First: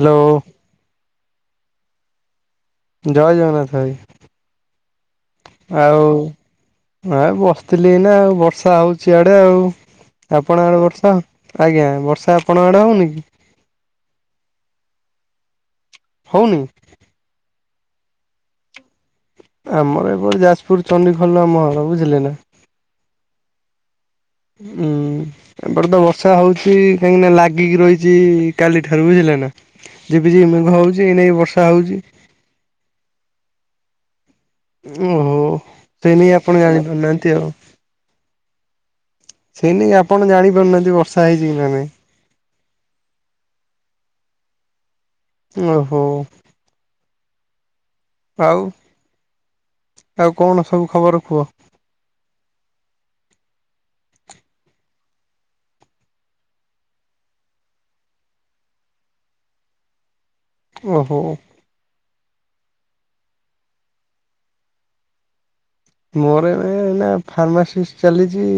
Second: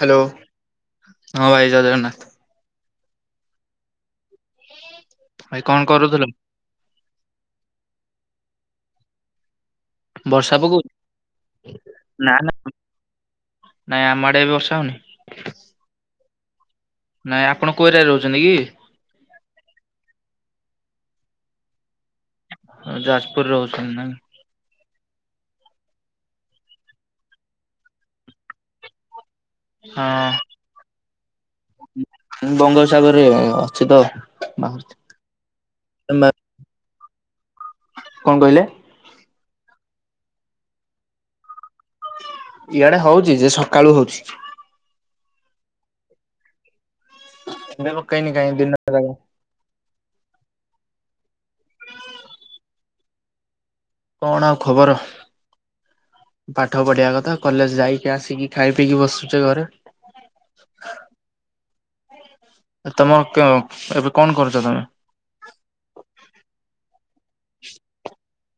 Hello ହଁ ଭାଇ ଜୟ ଜଗନ୍ନାଥ। ଜୟ ଜଗନ୍ନାଥ ଭାଇ, ଭାଇ କଣ ଆଉ କରୁଥିଲ ଆ ବସିଥିଲି ଏଇନା ଆଉ ବର୍ଷା ହଉଚି ଆଡ଼େ ଆଉ। ବର୍ଷା ଆପଣଙ୍କ ଆଡ଼େ ପକଉଛି? ବର୍ଷା ଆଜ୍ଞା ନା ବର୍ଷା ନା ଆପଣଙ୍କ ଆଡ଼େ ହଉନି କି? ନାଇଁ ଆମ ଆଡ଼େ ଏବେ ବର୍ଷା ହଉନି। ହଉନି? ନାଇଁ ଆପଣ କୋଉ ଏରିଆରେ ରହୁଚନ୍ତି କି? ଆମର ଏପଟ ଯାଜପୁର ଚଣ୍ଡୀଖୋଲ ଆମ ଘର ବୁଝିଲେ ନା। ଅଁ ଯାଜପୁରରେ ରହୁଚନ୍ତି ନା। ହୁଁ। ଏପଟେତ ବର୍ଷା ହଉଚି କାହିଁକିନା ଲାଗିକି ରହିଚି କାଲି ଠାରୁ ବୁଝିଲେନା। ଝିପି ଝିପି ମେଘ ହଉଚି ଏନାଇ ବର୍ଷ ମୁଁ ବଙ୍ଗୋପସାଗରରେ ଅଛିତ ଓହୋ ସେନେଇଁ ଆପଣ ଜାଣିପାରୁନାହାନ୍ତି ଆଉ। କଁ କହିଲେ? ସେଇ ନାଗି ଆପଣ ଜାଣିପାରୁନାହାନ୍ତି ବର୍ଷା ହେଇଚିକି ନା ନାଇଁ। ଇଆଡ଼େ ହଉଚିଯେ ସକାଳୁ ହଉଚି। ଓହୋ। [unintelligible] ପକେଇନି କାଇଁ ଆଉ ଦିନା ସାରା ଆଉ କଣ ସବୁ ଖବର କୁଅ? କଣ ଆଉ ଖବର। ପାଠ ପଢିବା କଥା କଲେଜ୍ ଯାଇକି ଆସିକି ଖାଇ ପିଇକି ବସୁଚେ ଘରେ। ଓହୋ। ଆଁ ତମର କଁ ଏବେ କଣ କରୁଚ ତମେ? ମୋର ଏବେ ଫାର୍ମାସିଷ୍ଟ ଚାଲିଚି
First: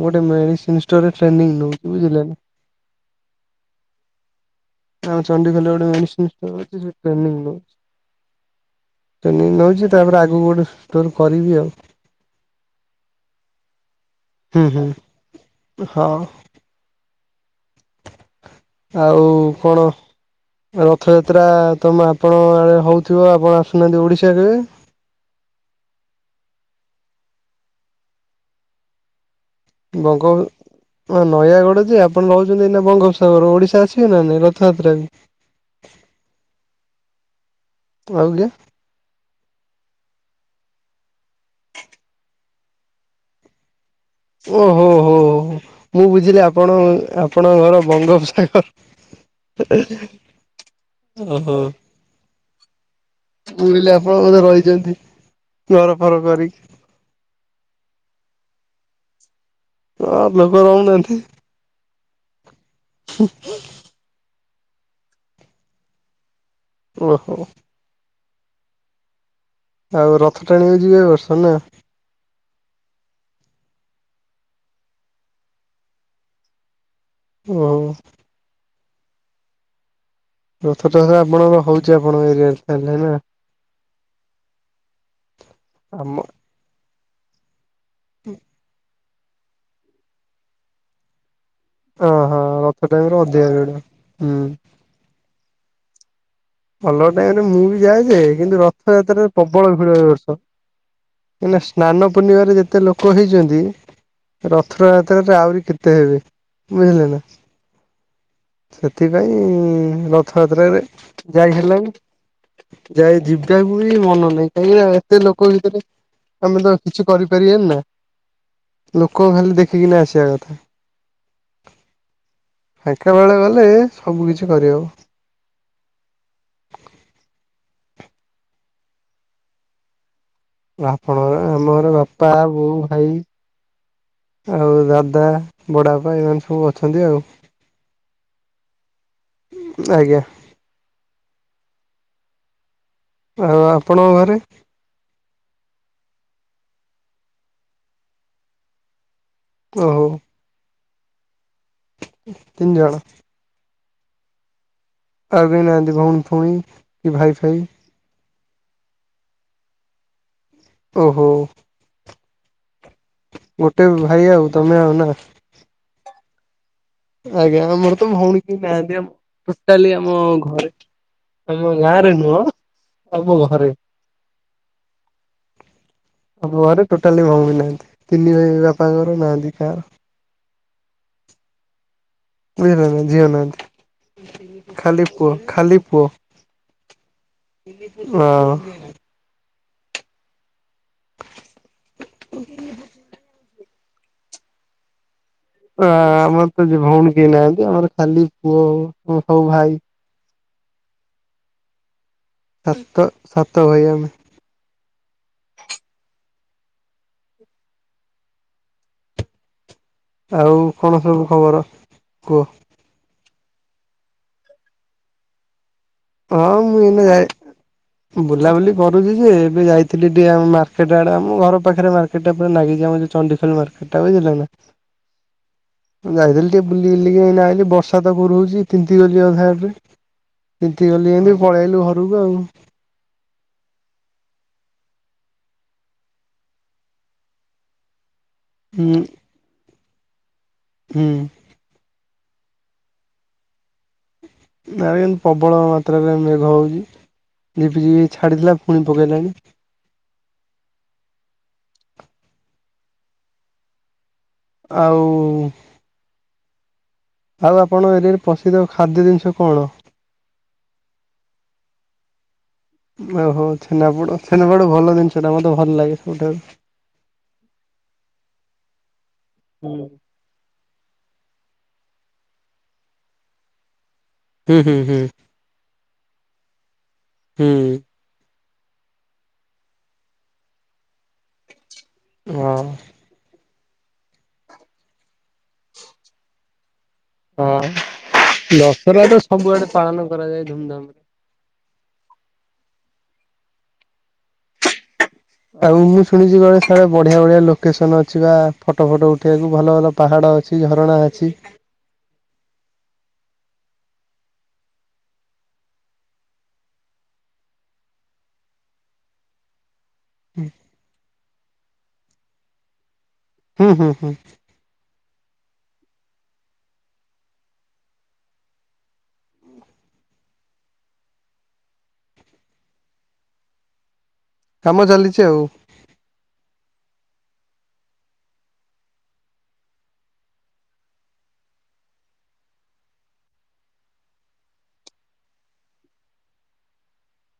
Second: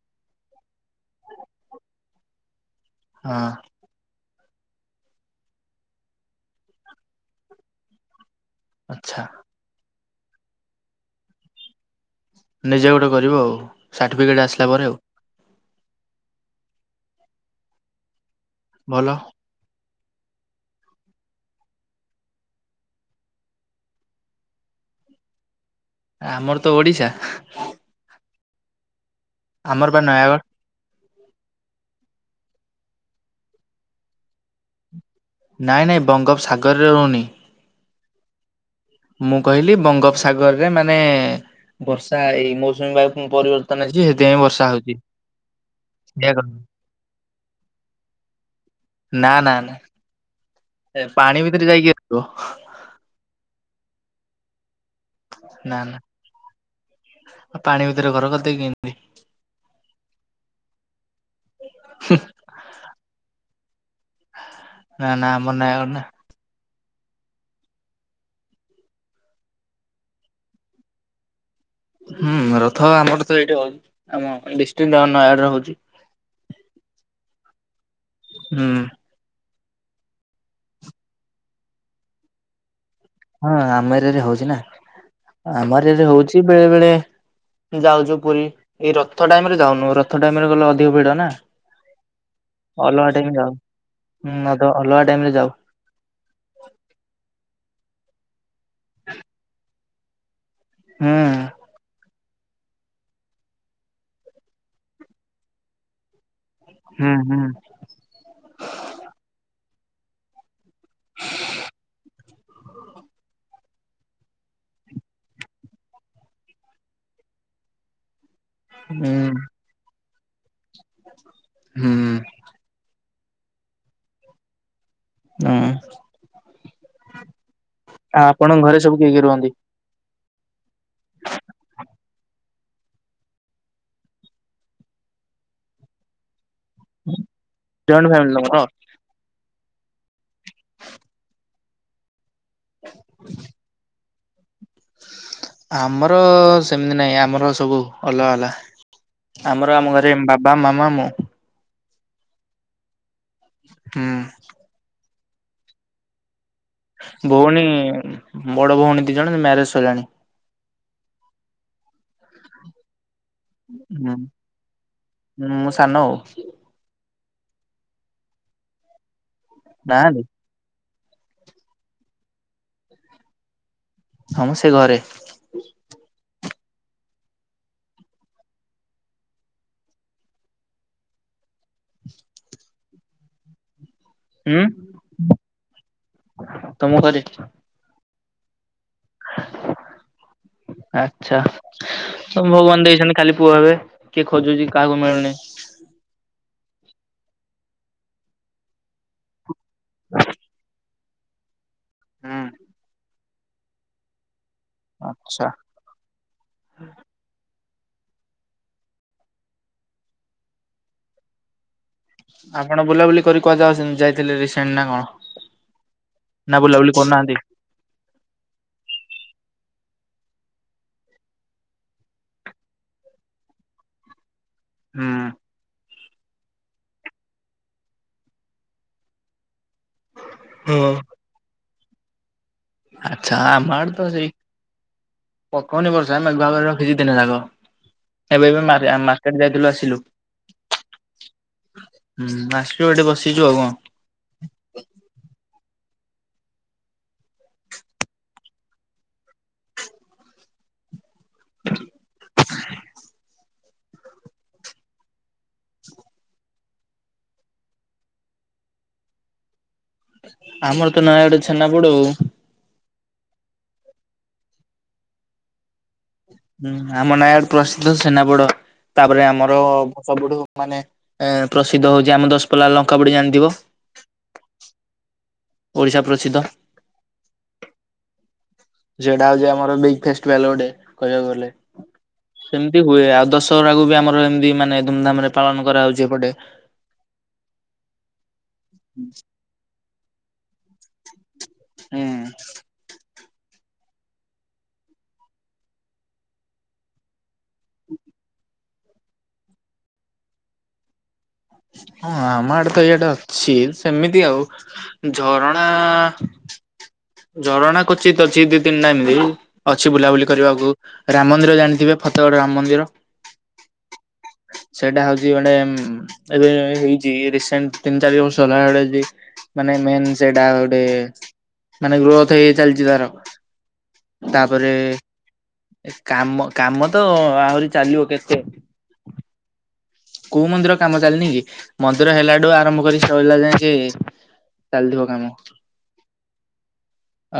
ଗୋଟେ ମେଡ଼ିସିନ୍ ଟ୍ରେନିଂ ନଉଚି ବୁଝିଲେ। ହଁ। ଆଉ ଚଣ୍ଡିଖୋଲରେ ଗୋଟେ ମେଡ଼ିସିନ୍ ଷ୍ଟୋର ଅଛି ସେଠି ଟ୍ରେନିଂ ଆଚ୍ଛା ନଉଚି ତାପରେ ଆଗକୁ ଗୋଟେ ଷ୍ଟୋର କରିବି ଆଉ। ନିଜେ ଗୋଟେ କରିବ ଆଉ ସାର୍ଟିଫିକେଟ୍ ହୁଁ ଆସିଲା ହୁଁ ପରେ ଆଉ। ହଁ। ଭଲ। ଆଉ କଣ ରଥଯାତ୍ରା ତମେ ଆପଣ ଆଡ଼େ ହଉଥିବ ଆପଣ ଆସୁନାହାନ୍ତି ଓଡ଼ିଶା କେବେ? ଆମରତ ଓଡ଼ିଶା। ଆମର ବା ନୟାଗଡ଼ ବୋଗବ ହଁ ନୟାଗଡ଼ଯେ ଆପଣ ରହୁଚନ୍ତି ଏଇନା ବଙ୍ଗୋପସାଗର ଓଡ଼ିଶା ଆସିବେନା ନାଇଁ ରଥଯାତ୍ରାରେ? ନାଇଁ ନାଇଁ ବଙ୍ଗୋପସାଗରରେ ରହୁନି। ଆଉଯେ ମୁଁ କହିଲି ବଙ୍ଗୋପସାଗରରେ ମାନେ ବର୍ଷା ଏଇ ମୌସୁମୀ ବାୟୁ ପରିବର୍ତ୍ତ ଯ ହେ [unintelligible] ଓ ହୋ ହଉ ହଉ ମୁଁ ବୁଝିଲି କହିଲି ଆପଣ ଆପଣଙ୍କ ଘର ବଙ୍ଗୋପସାଗର ନା ନା ନା ପାଣି ଭିତରେ ଯାଇକି ଆସିବ। ଶୁଣିଲି ଆପଣ ବୋଧେ ରହିଛନ୍ତି ନା ନା ଘର ଫର କରିକି। ଆଉ ପାଣି ଭିତରେ ଘର କରିଦେଇକି କିମନ୍ତି ଯିବି। ହ ଲୋକ ରହୁନାହାନ୍ତି। ହେ ହ [unintelligible] ନା ନା ଆମ ନା ଅନା। ଓହୋ। ଆଉ ରଥ ଟାଣିବାକୁ ଯିବେ ଏ ବିର୍ଷ ନା ହୁଁ ରଥ ଆମର ତ ଏଇଟି ହଉଛି ଆମ ଡିଷ୍ଟ୍ରିକଟ ନୟାଗଡରେ ହଉଛି। ଓ ପ୍। ହଁ [unintelligible] ହୁଁ। ରଥଟଣା ଆପଣର ହଉଛି ଆପଣଙ୍କ ଏରିଆରେ ତାଲେ ନା। ହଁ ଆମ ଏରିଆରେ ହଉଛି ନା ଆମ ଏରିଆରେ ହଉଛି ବେଳେ ବେଳେ ଯାଉଛୁ ପୁରୀ ଏଇ ରଥ ଟାଇମ ରେ ଯାଉନୁ ରଥ ଟାଇମରେ ଗଲେ ଅଧିକ ଭିଡ ନା। ଓହୋ ରଥ ଅଲଗା ରେ ଟାଇମ ଅଧିକା ଯାଉ ଭିଡ ହୁଁ ତ ଅଲଗା ଟାଇମରେ ଯାଉ। ଅଲଗା ଟାଇମ ରେ ମୁଁ ବି ଯାଏ ଯେ କିନ୍ତୁ ରଥଯାତ୍ରାରେ ପ୍ରବଳ ଭିଡ ଏ ବର୍ଷ। ହୁଁ ଏଇନା ସ୍ନାାନ ପ ପୂର୍ଣ୍ଣିମାରେ ଯେତେ ଲୋକ ହେଇଛନ୍ତି। ରଥଯାତ୍ରାରେ ଆହୁରି କେତେ ହେବେ? ବୁଝିଲେ ହୁଁ ନା। ହୁଁ ସେଥିପାଇଁ ରଥଯାତ୍ରାରେ ଯାଇ ହେଲାନି। ଯାଇ ଯିବେ। ପୁରି ମନ ନାହିଁ। କାହିଁକି ନା ଏତେ ଲୋକ ଭିତରେ ଆମେ ତ କିଛି କରିପାରିବନି ନା? ହୁଁ ଲୋକ ଖାଲି ଦେଖିକି ନା ଆସିବା କଥା। ହୁଁ। ହେତେବେଳେ ଗଲେ ସବୁକିଛି କରିହେବ। ହୁଁ, ଆ ଆପଣଙ୍କ ଘରେ ସବୁ କିଏ କିଏ ରୁହନ୍ତି? ଆପଣର ଆମର ବାପା, ବୋଉ, ଭାଇ। ଆଉ ଦାଦା, ବଡ ବାପା ଏଇମାନେ ମାନେ ସବୁ ଅ ଅଛନ୍ତି ଆଉ। ଜଏଣ୍ଟ ଫ୍ୟାମିଲି ତମର? ଆଜ୍ଞା। ହ [unintelligible] ଆଉ ଆପଣଙ୍କ ଘରେ? ଆମର ସେମିତି ନାଇଁ ଆମର ସବୁ ଅଲଗା ଅଲଗା। ଆମର ଆମ ଘରେ ବାବା, ମାମା, ମୁଁ। ତିନିଜଣ। ହୁଁ। ଆଉ କେହି ନାହାନ୍ତି ଭଉଣୀ ଫଉଣୀ? କି ଭାଇ ଫାଇ ଭଉଣୀ ବଡ ଭଉଣୀ ଦି ଜଣ ମ୍ୟାରେଜ ସଇଲାଣି। ଓହୋ। ଗୋଟେ ଭାଇ ହୁଁ ଆଉ ତମେ ଆଉ ନା। ମୁଁ ସାନ। ଆଜ୍ଞା, ଆମର ତ ଭଉଣୀ କେଇ ନାହାନ୍ତି ଆମ ଟୋଟାଲି ଆମ ନାହାନ୍ତି ଘରେ। ଆମ ଗାଁ ରେ ନୁହଁ ଆମ ଘରେ। ହଁ ମ ସେ ଘରେ। ଆମ ଘରେ ଟୋଟାଲି ଭଉଣୀ ନାହାନ୍ତି। ତିନି ଭାଇ ବାପାଙ୍କର ନାହାନ୍ତି କାହାର? ବୁଝିଲ ନା ଝିଅ ନାହାନ୍ତି। ହୁଁ ଖାଲି ପୁଅ ଖାଲି ପୁଅ ତମ ଘରେ? ହଁ। ଆଚ୍ଛା, ତମ ଭଗବାନ ଦେଇଚନ୍ତି ଖାଲି ପୁଅ ହେବେ। କିଏ ଖୋଜୁଚି କାଆକୁ ମିଳୁନି? ଆ-ଆ ଆମର ତ ଭଉଣୀ କେଇ ନାଆନ୍ତି ଆମର ଖାଲି ପୁଅ ସବୁ ଭାଇ। ହୁଁ ସାତ ସାତ ଭାଇ ଆମେ। ଆଚ୍ଛା। ଆଉ କଣ ସବୁ ଖବର? କୁହ ଆପଣ ବୁଲାବୁଲି କରି କୁଆ ଯାଉଚନ୍ତି ଯାଇଥିଲେ ରିସେଣ୍ଟ୍ ନା କଣ? ହଁ ନା ମୁଁ ବୁଲାବୁଲି ଏନା ଯାାଇ କରୁନାହାନ୍ତି [unintelligible] ବୁଲାବୁଲି କରୁଛି ଯେ ଏବେ ଯାଇଥିଲି ଟିକେ ମାର୍କେଟ୍ ଆଡେ ଆମ ଘର ପାଖରେ ମାର୍ ର୍କେଟ ପୁରା ଲାଗିଚି ଆମଯୋଉ ଚଣ୍ଡିଖୋଲ ମାର୍କେଟ୍ ଟା ବୁଝିଲେ ନା। ହୁଁ ମୁଁ ଯାଇଥିଲି ଟିକେ ବୁଲି ବୁଲିକି ଏଲେ ଆଇଲି ବର୍ଷା ତ କୁର ହଉଛି ତିନ୍ତି ଗଲି ଅଧା ଏବେ। ହଁ। ତିନ୍ତିଗଲି ଏନ୍ତି ପଳେଇ ଆଇଲୁ ଘରକୁ ଆଉ। ଆଚ୍ଛା, ଆମ ଆଡେ ତ ସେଇ ପକଉନି ବର୍ଷା ମେଘୁଆ କରି ରଖିଛି ଦିନ ଯାକ। ଏବେ ବି ମାର୍ ମାର୍କେଟ ଯାଇଥିଲୁ ଆସିଲୁ। ହୁଁ। ହୁଁ, ଆସଛୁ ଏଠେ ବସିଚୁ ଆଉ କଁ? ନାଇଁ ମ୍ ପବଳ ମାତ୍ରାରେ ମେଘ ହଉଚି ଝିପିଝିପି ଛାଡ଼ିଥିଲା ଫୁଣି ପକେଇଲାଣି। [unintelligible] ଆଉ ଉ-ଉ-ଉ-ଉ ଆଉ ଆପଣ ଏରିଆରେ ପସିଦ୍ଧ ଖାଦ୍ୟ ଜିନିଷ କଣ? ଆମର ତ ନୟାଗଡ଼ ଛେନାପୋଡ ଆଉ। ଓହୋ ‌। ଛେନାପୋଡ ଛେନାପୋଡ଼ ଭଲ ଜିନିଷ ଟା ମତେ ଭଲ ଲାଗେ ସବୁଠାରୁ। ହୁଁ ଆମ ନାୟଗଡ୍ ପ୍ରସିଦ୍ଧ ସେନାପୋଡ। ତାପରେ ଆମର ହୁଁ ସବୁଠୁ ମାନେ ଏଁ ପ୍ରସିଦ୍ଧ ହଉଚି ଆମ ଦଶପଲ୍ଲା ଲଙ୍କା ପୁଡି ଜାଣିଥିବ। ହୁଁ-ହୁଁ-ହୁଁ ଓଡ଼ିଶା ପ୍ରସିଦ୍ଧ। ହୁଁ। ସେଟା ହଉଛି ଆମର ବିଗେଷ୍ଟ ବେଲୋଡି କହିବାକୁ ଗଲେ। ହଁ ସେମ୍ତି ହୁଏ ଆଉ ଦଶହରାକୁ ବି ଆମର ଏମ୍ତି ମାନେ ଧୁମଧାମ୍ ରେ ପାଳନ କରା ହଉଚି ଏପଟେ। ହଁ ଦଶହରା ତ ସବୁଆଡେ ପାଳନ କରାଯାଏ ଧୁମଧାମ୍ ରେ। ହୁଁ। ଆଉ ମୁଁ ଶୁଣିଛି କୁଆଡେ ସିଆଡେ ବଢିଆ ବଢିଆ ଲୋକେସନ୍ ଅଛି ବା ଫଟୋ ଫଟ ଉଠେଇବାକୁ ଭଲ ଭଲ ପାହାଡ ଅଛି ଝରଣା ଅଛି। ହଁ ଆମ ଆଡେ ତ ଏଇାଡେ ଅଛି ସେମିତି ଆଉ। ଝରଣା ଝରଣା କୋଚିତ୍ ଅଛି ଦି ତିନିଟା ଏମିତି। ଅଛି ବୁଲାବୁଲି କରିବାକୁ। ରାମ ମନ୍ଦିର ଜାଣିଥିବେ ଫତେଗଡ ରାମ ମନ୍ଦିର? ହୁଁ ହୁଁ ହୁଁ ସେଇଟା ହଉଛି ମାନେ ଏବେ ହେଇଛି ରସେଣ୍ଟ ତିନି ଚାରି ବର୍ଷ ହେଲା। [inaudible] ମାନେ ମେନ୍ ସେଟା ଗୋଟେ। ମାନେ ଗ୍ରୋଥ ହେଇ ହେଇ ଚାଲିଛି ତାର। ତାପରେ କାମ ଚାଲିଛି ଆଉ କାମ, କାମ ତ ଆହୁରି ଚାଲିବ କେତେ? କୋଉ ମନ୍ଦିର କାମ ଚାଲିନି କି? ମନ୍ଦିର ହେଲାଠୁ ଆରମ୍ଭ କରି [inaudible] ଯାକେ। ଚାଲିଥିବ କାମ।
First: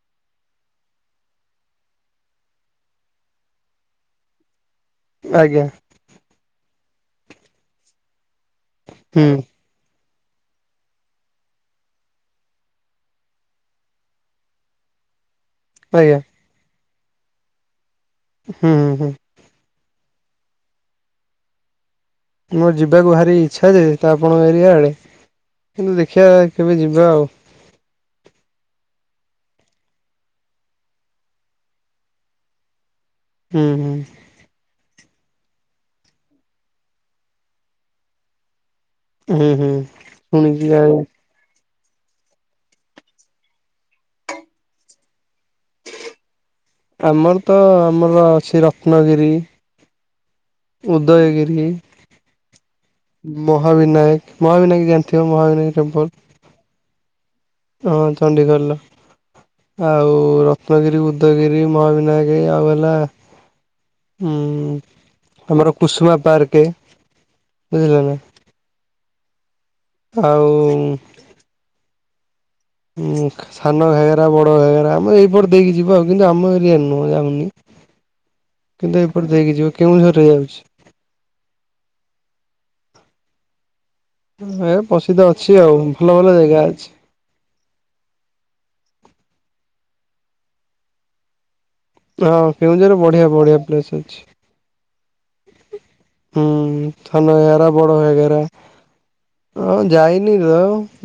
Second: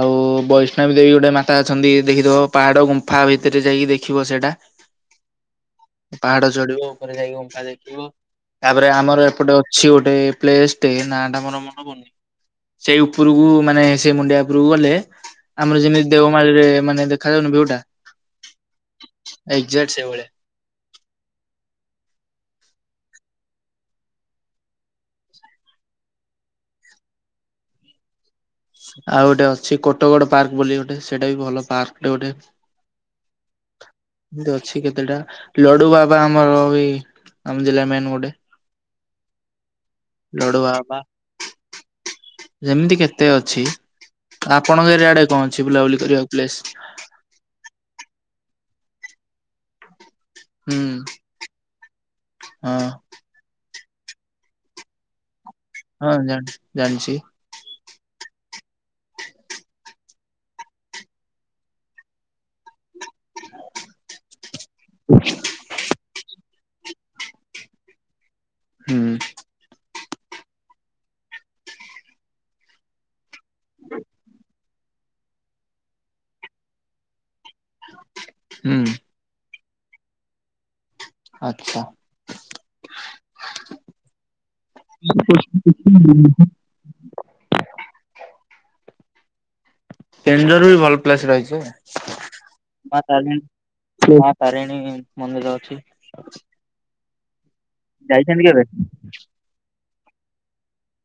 ଆଉ ବୈଷ୍ଣବୀ ଦେବୀ ଗୋଟେ ମାତା ଅଛନ୍ତି ଦେଖିଥିବ ପାହାଡ ଗୁମ୍ଫା ଭିତରେ ଯାଇକି ଦେଖିବ ସେଇଟା। ହ [unintelligible] ଆଜ୍ଞା ପାହାଡ ଚଢିବ। ଉପରେ ଯାଇକି ଗୁମ୍ଫା ଦେଖିବ। ତାପରେ ଆମର ହୁଁ ଏପଟେ ଅଛି ଗୋଟେ ପ୍ଲେସ ଟେ ନାଁ ଟା ମୋର ମନେ ପଡ଼ୁନି। ସେ ଉପରକୁ, ମାନେ ସେଇ ମୁଣ୍ଡିଆ ଉପରକୁ ଗଲେ- ଆମର ଯେମିତି ଆଜ୍ଞା ଦେଓମାଳିରେ ମାନେ ଦେଖାଯାଉନି ବିଉଟା- ହୁଁ ହୁଁ ଏଜାକ୍ଟ ସେଇଭଳିଆ। ମୋର ଯିବାକୁ ଭାରି ଇଚ୍ଛା ଯେ ତ ଆପଣଙ୍କ ଏରିଆ ଆଡ଼େ କିନ୍ତୁ ଦେଖିବା କେବେ ଯିବା ଆଉ। ଆଉ ଗୋଟେ ଅଛି କୋଟଗଡ ପାର୍କ ବୋଲି ଗୋଟେ ସେଇଟା ବି ଭଲ ପାର୍କଟେ ଗୋଟେ। ହୁଁ ହୁଁ ଏମତି ଅଛି କେତେଟା। ଲଡୁ ବାବା ଆମର ଏ ଆମ ଜିଲ୍ଲା ମେନ୍ ଗୋଟେ। ହୁଁ ହୁଁ ଲଡ଼ୁ ଶୁଣିଛି ଯାଇ ବାବା ପା ଯେମିତି କେତେ ଅଛି। ଆପଣଙ୍କ ଏରିଆ ଆଡେ କଣ ଅଛି ବୁଲାବୁଲି କରିବାକୁ ପ୍ଲେସ? ଆମର ତ ଆମର ଅଛି ରତ୍ନଗିରି। ହୁଁ ଉଦୟଗିରି। ହଁ ମହାବିନାୟକ, ମହାବିନାୟକ ଜାଣିଥିବେ, ମହାବିନାୟକ ଟେମ୍ପଲ। ହଁ ଜାଣି ଜାଣିଛି ହଁ ଚଣ୍ଡିଖୋଲର। ଆଉ ରତ୍ନଗିରି, ଉଦୟଗିରି, ମହାବିନାୟକ, ଆଉ ହେଲା- ହୁଁ ହ [unintelligible] ଆମର କୁଷୁମା ପାର୍କ ବୁଝିଲ ନା? ହୁଁ। ଆଉ ଉଁ ଖ ସାନ ଘାଗେରା, ବଡ଼ ଘାଗେରା, ମାନେ ଏଇପଟ ଦେଇକି ଯିବ ଆଉ କିନ୍ତୁ, ଆମ ଏରିଆରେ ନୁହଁ ଯାଉନି। ହୁଁ କିନ୍ତୁ ଏପଟେ ଦେଇକି ଯିବ, କେଉଁଝରରେ ଯାଉଛି। ଆଚ୍ଛା। ଏ ପ୍ରସିଦ୍ଧ ଅଛି ଆଉ। ଭଲ ଭଲ କେନ୍ଦୁଝର ଜାଗା ଅଛି। କେଉଁଝରରେ ବି ଭଲ ପ୍ଲେସ ରହିଛି। ହଁ, କେଉଁଝରରେ ମା ବଢିଆ ତାରିଣୀ ବଢିଆ ପ୍ଲେସ ଅଛି। ମା ତାରିଣୀ ମନ୍ଦିର ଅଛି। ହୁଁ, ସାନ ଘାଗେରା, ବଡ ଘାଗେରା। ଯାଇଛନ୍ତି କେବେ? ହଁ ଯାଇନି ଏବେ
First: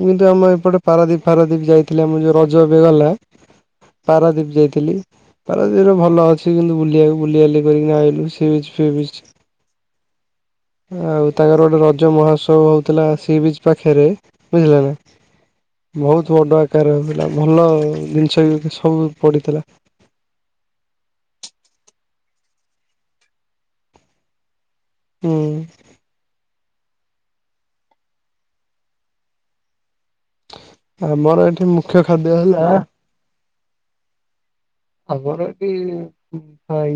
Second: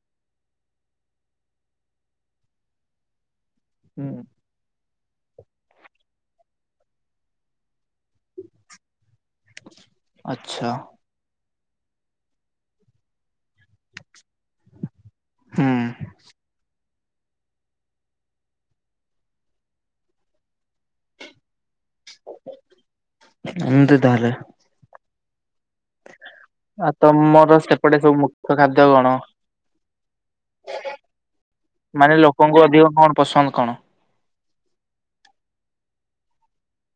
କିନ୍ତୁ ଆମ ଏପଟେ ପାରାଦ୍ୱୀପ ଫାରାଦ୍ୱୀପ ଯାଇଥିଲି, ଆମ ର ଯୋଉ ରଜ ଏବେ ଗଲା। ପାରାଦ୍ୱୀପ ଯାଇଥିଲି। ପାରାଦ୍ୱୀପରେ ଭଲ ଅଛି କିନ୍ତୁ ବୁଲିବାକୁ, ବୁଲି ବାଲି କରିକି ଆଇଲୁ ସି ବିଚ ଫି ବିଚ। ଆଛା। ଆଉ ତାଙ୍କର ଗୋଟେ ରଜ ମହୋତ୍ସବ ହଉଥିଲା, ସି ବିଚ ପାଖରେ ବୁଝିଲ ନା ହୁଁ ବହୁତ ବଡ। ପାଖରେ ହଉଥିଲା ଭଲ ଜିନିଷ ବି ସବୁ ପଡ଼ିଥିଲା। ଏମିତି ତାହଲେ ହୁଁ। ଆଉ ତମର ସେପଟେ ସବୁ ମୁଖ୍ୟ ଖାଦ୍ୟ କଣ? ଆମର ଏଠି ମୁଖ୍ୟ ମାନେ ଖାଦ୍ୟ ହେଲା ଲୋକଙ୍କୁ ଅଧିକ କଣ ପସନ୍ଦ କଣ? ଆମର ଏଠି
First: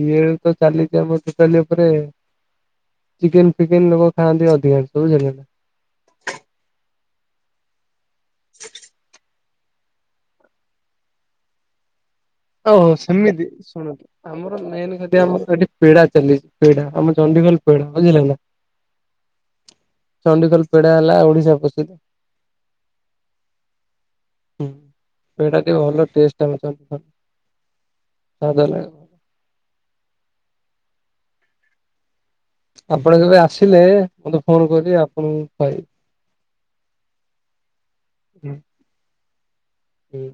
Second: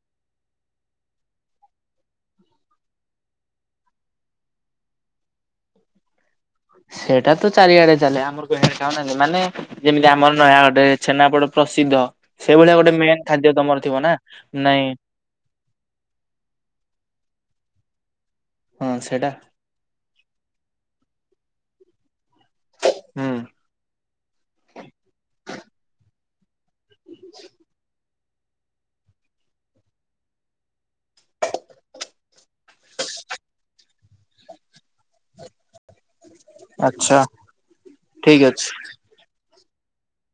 ଇଏ ତ ଚାଲିଛି ଆମର ଟୋଟାଲି ଉପରେ ଚିକେନ ଫିକେନ ଲୋକ ଖାଆନ୍ତି ଅଧିକାଂଶ ବୁଝିଲେ ନା। ସେଇଟା ତ ଚାରିଆଡେ ଚାଲେ, ଆମର କଣ ଖାଉନାହାଁନ୍ତି ମାନେ ଯେମିତି ଆମର ନୟାଗଡରେ ଛେନାପୋଡ଼ ପ୍ରସିଦ୍ଧ। ସେଇଭଳିଆ ଓହୋ ଗୋଟେ ମେନ୍ ସେମିତି ଖାଦ୍ୟ ତମର ଶୁଣନ୍ତୁ, ଥିବ ନା ଆମର ନାଇଁ ମେନ ଖାଦ୍ୟ ଆମର ଏଠି ପେଡା ଚାଲିଛି ପେଡା ଆମ ଚଣ୍ଡିଖୋଲ ପେଡା ବୁଝିଲେ ନା। ହଁ ସେଟା। ଚଣ୍ଡିଖୋଲ ପେଡା ହେଲା ଓଡିଶା ପ୍ରସିଦ୍ଧ। ହୁଁ ହଁ ପେଡା ଟି ଭଲ ଟେଷ୍ଟ କିଛି ହଉ ତାହେଲେ ଆପଣ କେବେ ଆସିଲେ ମତେ ଫୋନ କରିବେ ଆପଣଙ୍କୁ କହିବି। ଆଛା ଠିକ ଅଛି। ହୁଁ।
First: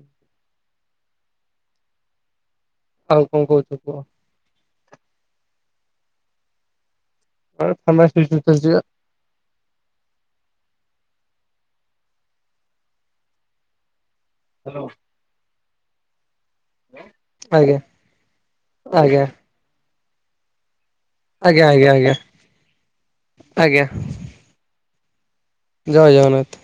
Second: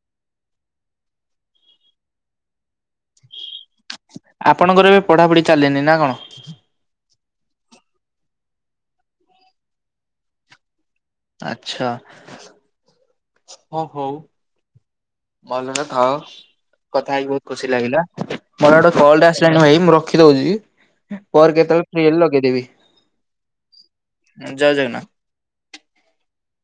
ଆଉ କଣ କହୁଛ କୁହ। ଆପଣଙ୍କର ଏବେ ପଢାପଢି ଚାଲିନି ନା କଣ? ହଁ ଫ୍ରାମଷ୍ଟି ବିଷୟରେ ଚାଲିଛି ପା। ଆଛା ହଁ ହଉ। ହ୍ୟାଲୋ? ଭଲ ରେ ଥାଅ କଥା ହେଇକି ବହୁତ ଖୁସି ଆଜ୍ଞା ଲାଗିଲା, ମୋର ଗୋଟେ କଲ୍ ଆଜ୍ଞା ଟେ ଆସି ତେଣୁ ଭାଇ ମୁଁ ରଖି ଦଉଛି, ପରେ ଆଜ୍ଞା ଆଜ୍ଞା କେତେବେଳେ ଆଜ୍ଞା ଫ୍ରି ଆଜ୍ଞା ହେଲେ ଲଗେଇଦେବି। ଆଜ୍ଞା ଜୟ ଜଗନ୍ନାଥ। ଜୟ ଜଗନ୍ନାଥ।